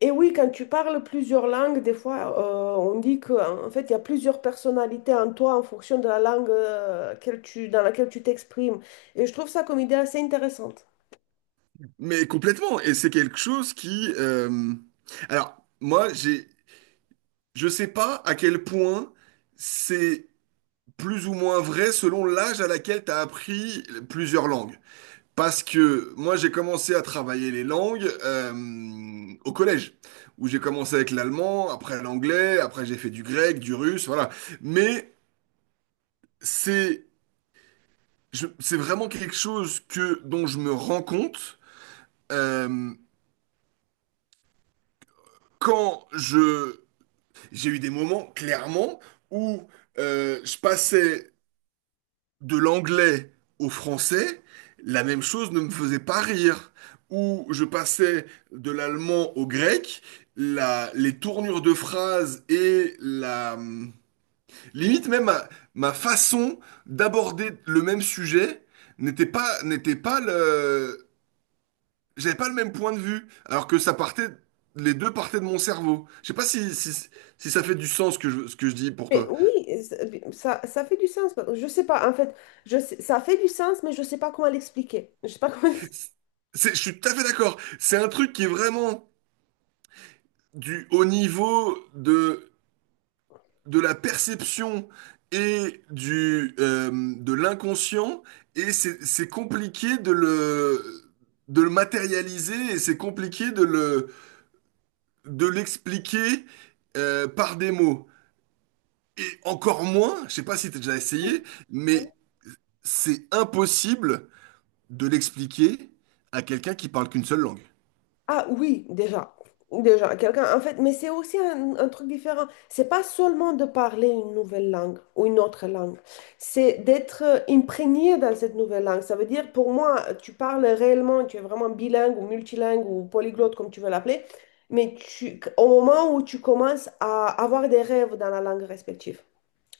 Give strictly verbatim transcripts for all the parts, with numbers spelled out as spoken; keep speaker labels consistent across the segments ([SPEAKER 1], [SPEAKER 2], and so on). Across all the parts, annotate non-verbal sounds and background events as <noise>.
[SPEAKER 1] Et oui, quand tu parles plusieurs langues, des fois, euh, on dit qu'en en fait, il y a plusieurs personnalités en toi en fonction de la langue euh, qu'elle tu, dans laquelle tu t'exprimes. Et je trouve ça comme idée assez intéressante.
[SPEAKER 2] Mais complètement, et c'est quelque chose qui... euh, Alors, moi, j'ai... je sais pas à quel point c'est plus ou moins vrai selon l'âge à laquelle tu as appris plusieurs langues. Parce que moi, j'ai commencé à travailler les langues euh, au collège, où j'ai commencé avec l'allemand, après l'anglais, après j'ai fait du grec, du russe, voilà. Mais c'est je- c'est vraiment quelque chose que dont je me rends compte euh, quand je... J'ai eu des moments, clairement, où euh, je passais de l'anglais au français, la même chose ne me faisait pas rire. Où je passais de l'allemand au grec, la- les tournures de phrases et la... Limite même ma, ma façon d'aborder le même sujet n'était pas, n'était pas le... J'avais pas le même point de vue, alors que ça partait... Les deux partaient de mon cerveau. Je sais pas si, si, si ça fait du sens ce que je, ce que je dis pour
[SPEAKER 1] Mais
[SPEAKER 2] toi.
[SPEAKER 1] oui, c'est- ça, ça fait du sens. Je sais pas, en fait, je sais- ça fait du sens, mais je sais pas comment l'expliquer. Je sais pas comment.
[SPEAKER 2] C'est- je suis tout à fait d'accord. C'est un truc qui est vraiment du au niveau de, de la perception et du, euh, de l'inconscient, et c'est c'est compliqué de le, de le matérialiser, et c'est compliqué de le, de l'expliquer euh, par des mots. Et encore moins, je sais pas si tu as déjà
[SPEAKER 1] <laughs>
[SPEAKER 2] essayé,
[SPEAKER 1] Oui.
[SPEAKER 2] mais c'est impossible de l'expliquer à quelqu'un qui parle qu'une seule langue.
[SPEAKER 1] Ah oui, déjà. Déjà, quelqu'un, en fait, mais c'est aussi un, un truc différent. C'est pas seulement de parler une nouvelle langue ou une autre langue, c'est d'être euh, imprégné dans cette nouvelle langue. Ça veut dire, pour moi, tu parles réellement, tu es vraiment bilingue ou multilingue ou polyglotte, comme tu veux l'appeler, mais tu, au moment où tu commences à avoir des rêves dans la langue respective.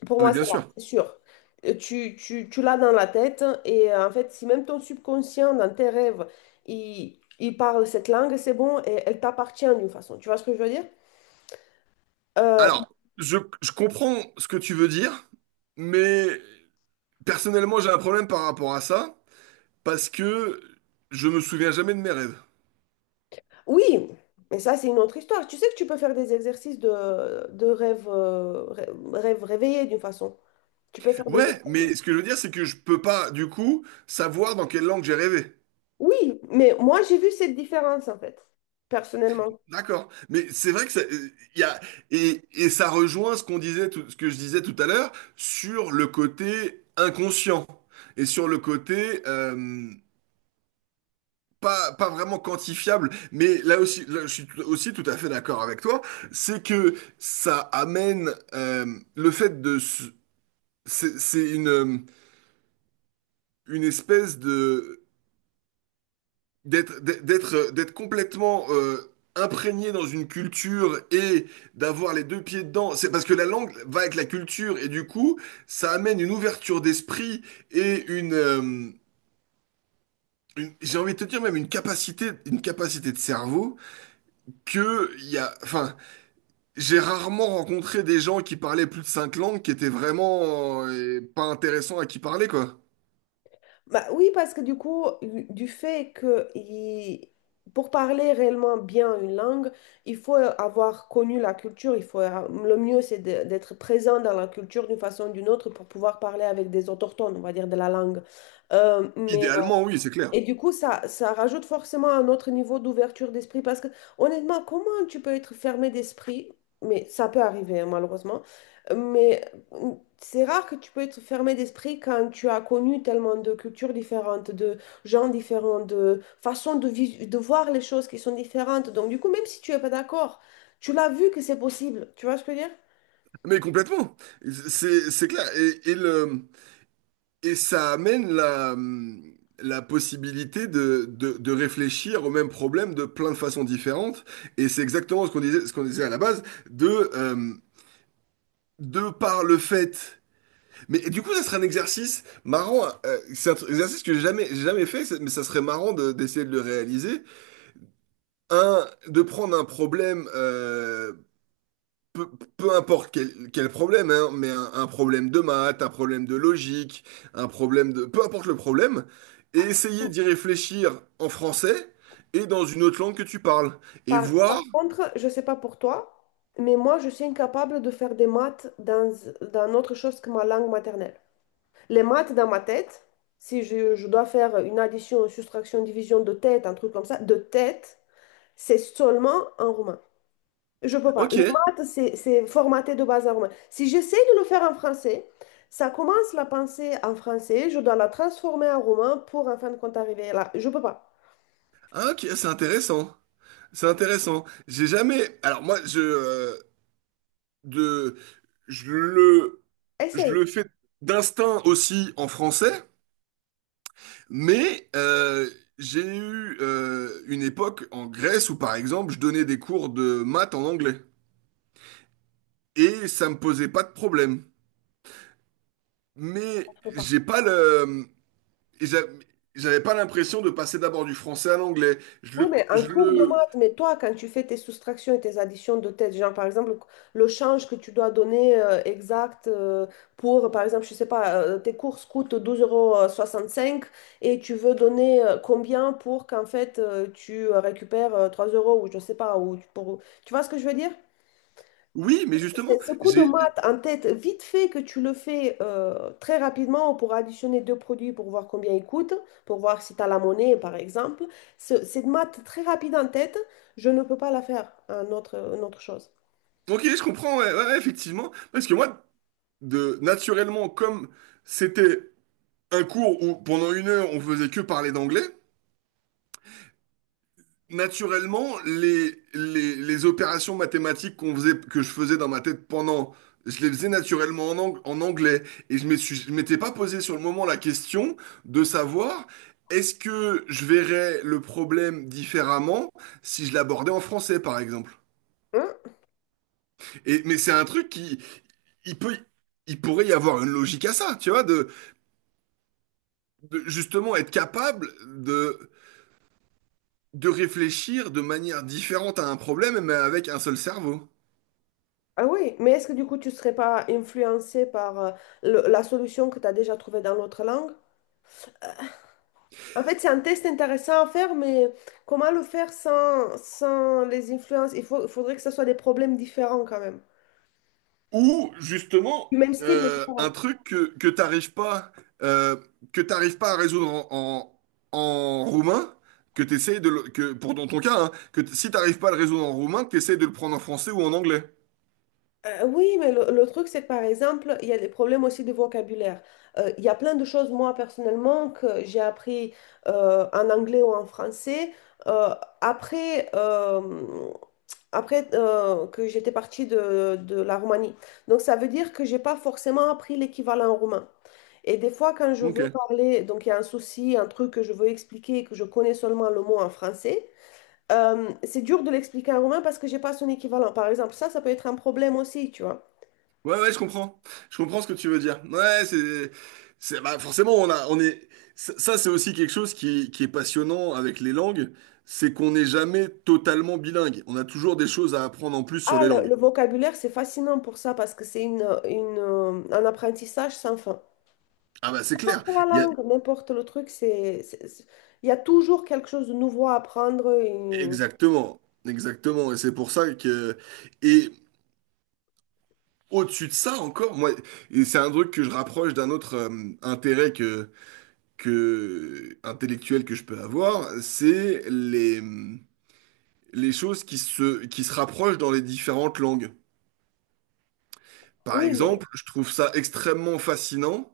[SPEAKER 1] Pour
[SPEAKER 2] Non, mais
[SPEAKER 1] moi,
[SPEAKER 2] bien
[SPEAKER 1] c'est là,
[SPEAKER 2] sûr.
[SPEAKER 1] c'est sûr. Euh, Tu, tu, tu l'as dans la tête et euh, en fait, si même ton subconscient, dans tes rêves, il, il parle cette langue, c'est bon et elle t'appartient d'une façon. Tu vois ce que je veux dire? Euh,
[SPEAKER 2] Alors, je, je comprends ce que tu veux dire, mais personnellement, j'ai un problème par rapport à ça, parce que je me souviens jamais de mes rêves.
[SPEAKER 1] oui, mais ça, c'est une autre histoire. Tu sais que tu peux faire des exercices de, de rêve, euh, rê- rêve réveillé d'une façon. Tu peux faire des
[SPEAKER 2] Ouais, mais
[SPEAKER 1] exercices.
[SPEAKER 2] ce que je veux dire, c'est que je peux pas, du coup, savoir dans quelle langue j'ai rêvé.
[SPEAKER 1] Oui, mais moi, j'ai vu cette différence en fait, personnellement.
[SPEAKER 2] D'accord. Mais c'est vrai que ça, euh, y a, et, et ça rejoint ce qu'on disait, tout- ce que je disais tout à l'heure sur le côté inconscient et sur le côté, euh, pas, pas vraiment quantifiable, mais là aussi, là, je suis tout- aussi tout à fait d'accord avec toi, c'est que ça amène euh, le fait de... se- C'est c'est une, euh, une espèce de... d'être d'être d'être euh, d'être complètement euh, imprégné dans une culture et d'avoir les deux pieds dedans. C'est parce que la langue va avec la culture et du coup, ça amène une ouverture d'esprit et une... euh, une- J'ai envie de te dire même une capacité, une capacité de cerveau que il y a, enfin, j'ai rarement rencontré des gens qui parlaient plus de cinq langues qui étaient vraiment euh, pas intéressants à qui parler, quoi.
[SPEAKER 1] Bah oui, parce que du coup, du fait que il- pour parler réellement bien une langue, il faut avoir connu la culture. Il faut, le mieux, c'est de- d'être présent dans la culture d'une façon ou d'une autre pour pouvoir parler avec des autochtones, on va dire, de la langue. Euh, mais
[SPEAKER 2] Idéalement, oui, c'est clair.
[SPEAKER 1] et du coup, ça, ça rajoute forcément un autre niveau d'ouverture d'esprit parce que honnêtement, comment tu peux être fermé d'esprit? Mais ça peut arriver, hein, malheureusement. Mais euh, c'est rare que tu peux être fermé d'esprit quand tu as connu tellement de cultures différentes, de gens différents, de façons de, vis- de voir les choses qui sont différentes. Donc, du coup, même si tu n'es pas d'accord, tu l'as vu que c'est possible. Tu vois ce que je veux dire?
[SPEAKER 2] Mais complètement. C'est, c'est clair. Et, et le, et ça amène la, la possibilité de, de, de réfléchir au même problème de plein de façons différentes. Et c'est exactement ce qu'on disait, ce qu'on disait à la base, de, euh, de par le fait. Mais et du coup, ça serait un exercice marrant. Euh, c'est un tr- exercice que j'ai jamais, j'ai jamais fait, c'est- mais ça serait marrant de- d'essayer de le réaliser. Un, de prendre un problème, euh, peu, peu importe quel, quel problème, hein, mais un, un problème de maths, un problème de logique, un problème de... Peu importe le problème, et essayer d'y réfléchir en français et dans une autre langue que tu parles. Et
[SPEAKER 1] Par,
[SPEAKER 2] voir,
[SPEAKER 1] par contre, je ne sais pas pour toi, mais moi, je suis incapable de faire des maths dans, dans autre chose que ma langue maternelle. Les maths dans ma tête, si je, je dois faire une addition, une soustraction, une division de tête, un truc comme ça, de tête, c'est seulement en roumain. Je peux pas. Les
[SPEAKER 2] ok.
[SPEAKER 1] maths, c'est c'est formaté de base en roumain. Si j'essaie de le faire en français, ça commence la pensée en français, je dois la transformer en roumain pour en fin de compte arriver là. Je peux pas.
[SPEAKER 2] Ah, ok, c'est intéressant. C'est intéressant. J'ai jamais... Alors moi, je... euh, de, je le... Je
[SPEAKER 1] Essaye.
[SPEAKER 2] le fais d'instinct aussi en français, mais euh, j'ai eu euh, une époque en Grèce où, par exemple, je donnais des cours de maths en anglais. Et ça me posait pas de problème. Mais
[SPEAKER 1] Je peux pas.
[SPEAKER 2] j'ai pas le... Et j'a- j'avais pas l'impression de passer d'abord du français à l'anglais. Je
[SPEAKER 1] Oui,
[SPEAKER 2] le...
[SPEAKER 1] mais un
[SPEAKER 2] Je
[SPEAKER 1] cours de
[SPEAKER 2] le...
[SPEAKER 1] maths, mais toi, quand tu fais tes soustractions et tes additions de tête, genre par exemple, le change que tu dois donner euh, exact euh, pour, par exemple, je sais pas, euh, tes courses coûtent douze euros soixante-cinq et tu veux donner euh, combien pour qu'en fait euh, tu euh, récupères euh, trois euros ou je sais pas, ou tu- pour... Tu vois ce que je veux dire?
[SPEAKER 2] Oui, mais justement,
[SPEAKER 1] C'est ce coup de
[SPEAKER 2] j'ai...
[SPEAKER 1] maths en tête, vite fait que tu le fais euh, très rapidement pour additionner deux produits pour voir combien ils coûtent, pour voir si tu as la monnaie par exemple. Ce- cette maths très rapide en tête, je ne peux pas la faire en autre, une autre chose.
[SPEAKER 2] Ok, je comprends, ouais, ouais, ouais, effectivement. Parce que moi, de... naturellement, comme c'était un cours où pendant une heure, on faisait que parler d'anglais, naturellement, les, les, les opérations mathématiques qu'on faisait, que je faisais dans ma tête pendant, je les faisais naturellement en, ang- en anglais. Et je me suis- je m'étais pas posé sur le moment la question de savoir est-ce que je verrais le problème différemment si je l'abordais en français, par exemple.
[SPEAKER 1] Hein?
[SPEAKER 2] Et, mais c'est un truc qui, il peut, il pourrait y avoir une logique à ça, tu vois, de, de justement être capable de, de réfléchir de manière différente à un problème, mais avec un seul cerveau.
[SPEAKER 1] Ah oui, mais est-ce que du coup tu ne serais pas influencé par euh, le- la solution que tu as déjà trouvée dans l'autre langue? En fait, c'est un test intéressant à faire, mais comment le faire sans, sans les influences? Il faut, il faudrait que ce soit des problèmes différents quand même.
[SPEAKER 2] Ou
[SPEAKER 1] Du
[SPEAKER 2] justement,
[SPEAKER 1] même style, mais
[SPEAKER 2] euh, un
[SPEAKER 1] différent.
[SPEAKER 2] truc que, que t'arrives pas, euh, que t'arrives pas à résoudre en, en, en roumain, que t'essayes de le- que, pour dans ton cas, hein, que t- si t'arrives pas à le résoudre en roumain, que t'essayes de le prendre en français ou en anglais.
[SPEAKER 1] Euh, oui, mais le, le truc, c'est que par exemple, il y a des problèmes aussi de vocabulaire. Euh, il y a plein de choses, moi, personnellement, que j'ai appris euh, en anglais ou en français. Euh, après euh, après euh, que j'étais partie de, de la Roumanie. Donc, ça veut dire que j'ai pas forcément appris l'équivalent roumain. Et des fois, quand je veux
[SPEAKER 2] Ok.
[SPEAKER 1] parler, donc il y a un souci, un truc que je veux expliquer, que je connais seulement le mot en français, euh, c'est dur de l'expliquer en roumain parce que j'ai pas son équivalent. Par exemple, ça, ça peut être un problème aussi, tu vois.
[SPEAKER 2] Ouais, ouais, je comprends. Je comprends ce que tu veux dire. Ouais, c'est, c'est, bah, forcément, on a, on est, ça, ça, c'est aussi quelque chose qui, qui est passionnant avec les langues, c'est qu'on n'est jamais totalement bilingue. On a toujours des choses à apprendre en plus sur
[SPEAKER 1] Ah,
[SPEAKER 2] les
[SPEAKER 1] le,
[SPEAKER 2] langues.
[SPEAKER 1] le vocabulaire, c'est fascinant pour ça parce que c'est une, une, euh, un apprentissage sans fin.
[SPEAKER 2] Ah bah, c'est clair.
[SPEAKER 1] N'importe la langue, n'importe le truc, c'est, c'est- c'est- il y a toujours quelque chose de nouveau à apprendre. Et...
[SPEAKER 2] Exactement, exactement. Et c'est pour ça que... Et au-dessus de ça encore, moi, et c'est un truc que je rapproche d'un autre euh, intérêt que, que intellectuel que je peux avoir, c'est les, les choses qui se, qui se rapprochent dans les différentes langues. Par
[SPEAKER 1] Oui, mais...
[SPEAKER 2] exemple, je trouve ça extrêmement fascinant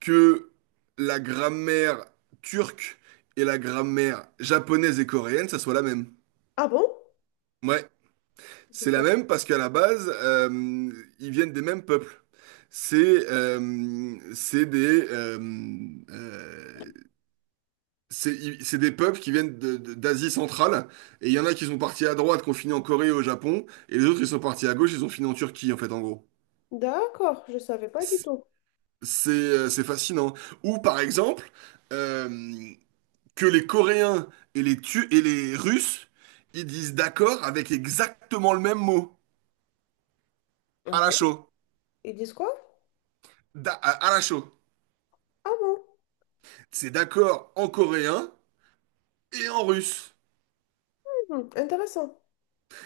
[SPEAKER 2] que la grammaire turque et la grammaire japonaise et coréenne, ça soit la même.
[SPEAKER 1] Ah bon?
[SPEAKER 2] Ouais.
[SPEAKER 1] Je
[SPEAKER 2] C'est la
[SPEAKER 1] savais.
[SPEAKER 2] même parce qu'à la base, euh, ils viennent des mêmes peuples. C'est euh, c'est des, euh, euh, c'est ils- c'est des peuples qui viennent de- de- d'Asie centrale. Et il y en a qui sont partis à droite, qui ont fini en Corée et au Japon. Et les autres, ils sont partis à gauche, ils ont fini en Turquie, en fait, en gros.
[SPEAKER 1] D'accord, je savais pas du
[SPEAKER 2] C'est
[SPEAKER 1] tout.
[SPEAKER 2] c'est euh, c'est fascinant. Ou par exemple, euh, que les Coréens et les, Tu- et les Russes, ils disent d'accord avec exactement le même mot,
[SPEAKER 1] Ah
[SPEAKER 2] à la
[SPEAKER 1] bon?
[SPEAKER 2] chaux.
[SPEAKER 1] Ils disent quoi?
[SPEAKER 2] Da- à à la chaux.
[SPEAKER 1] Ah bon?
[SPEAKER 2] C'est d'accord en coréen et en russe.
[SPEAKER 1] Hmm, intéressant.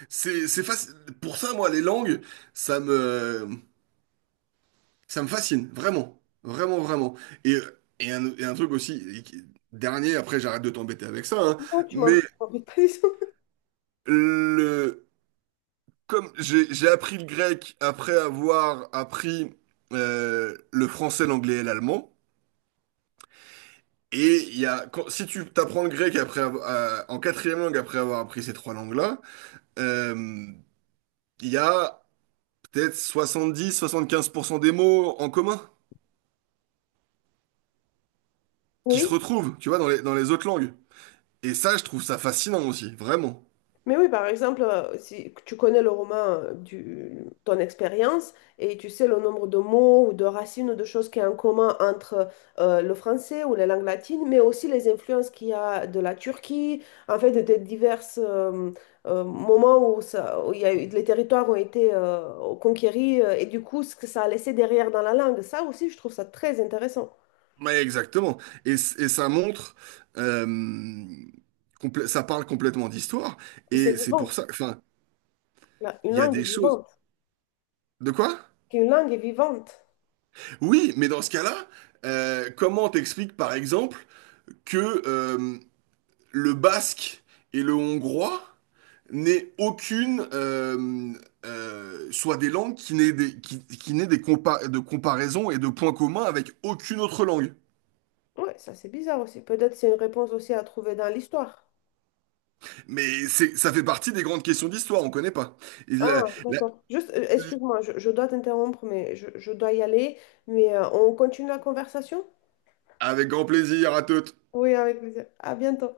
[SPEAKER 2] C'est, c'est faci- Pour ça, moi, les langues, ça me, ça me fascine, vraiment. Vraiment, vraiment. Et, et, un, et un truc aussi, et qui- dernier, après, j'arrête de t'embêter avec ça, hein,
[SPEAKER 1] Non, tu m'en
[SPEAKER 2] mais
[SPEAKER 1] tu m'en dis pas du tout.
[SPEAKER 2] le, comme j'ai, j'ai appris le grec après avoir appris euh, le français, l'anglais et l'allemand, et il y a, quand- si tu t'apprends le grec après, avoir- euh, en quatrième langue après avoir appris ces trois langues-là, euh, il y a peut-être soixante-dix-soixante-quinze pour cent des mots en commun qui se
[SPEAKER 1] Oui.
[SPEAKER 2] retrouvent, tu vois, dans les, dans les autres langues. Et ça, je trouve ça fascinant aussi, vraiment.
[SPEAKER 1] Mais oui, par exemple, euh, si tu connais le roman euh, du ton expérience et tu sais le nombre de mots ou de racines ou de choses qui y a en commun entre euh, le français ou les langues latines, mais aussi les influences qu'il y a de la Turquie, en fait, des divers euh, euh, moments où, ça, où il y a eu- les territoires ont été euh, conquéris euh, et du coup, ce que ça a laissé derrière dans la langue. Ça aussi, je trouve ça très intéressant.
[SPEAKER 2] Mais exactement. Et, c- et ça montre, euh, complè- ça parle complètement d'histoire.
[SPEAKER 1] C'est
[SPEAKER 2] Et c'est pour
[SPEAKER 1] vivant.
[SPEAKER 2] ça, enfin,
[SPEAKER 1] La- Une
[SPEAKER 2] il y a
[SPEAKER 1] langue est
[SPEAKER 2] des choses.
[SPEAKER 1] vivante.
[SPEAKER 2] De quoi?
[SPEAKER 1] Une langue est vivante.
[SPEAKER 2] Oui, mais dans ce cas-là, euh, comment t'expliques par exemple que euh, le basque et le hongrois n'ait aucune, euh, euh, soit des langues qui n'aient des, qui, qui n'aient des compa- de comparaisons et de points communs avec aucune autre langue.
[SPEAKER 1] Ouais, ça c'est bizarre aussi. Peut-être c'est une réponse aussi à trouver dans l'histoire.
[SPEAKER 2] Mais c'est, ça fait partie des grandes questions d'histoire, on connaît pas. Il, euh,
[SPEAKER 1] Ah,
[SPEAKER 2] la-
[SPEAKER 1] d'accord. Juste, euh, excuse-moi, je, je dois t'interrompre, mais je, je dois y aller. Mais euh, on continue la conversation?
[SPEAKER 2] Avec grand plaisir à toutes.
[SPEAKER 1] Oui, avec plaisir. À bientôt.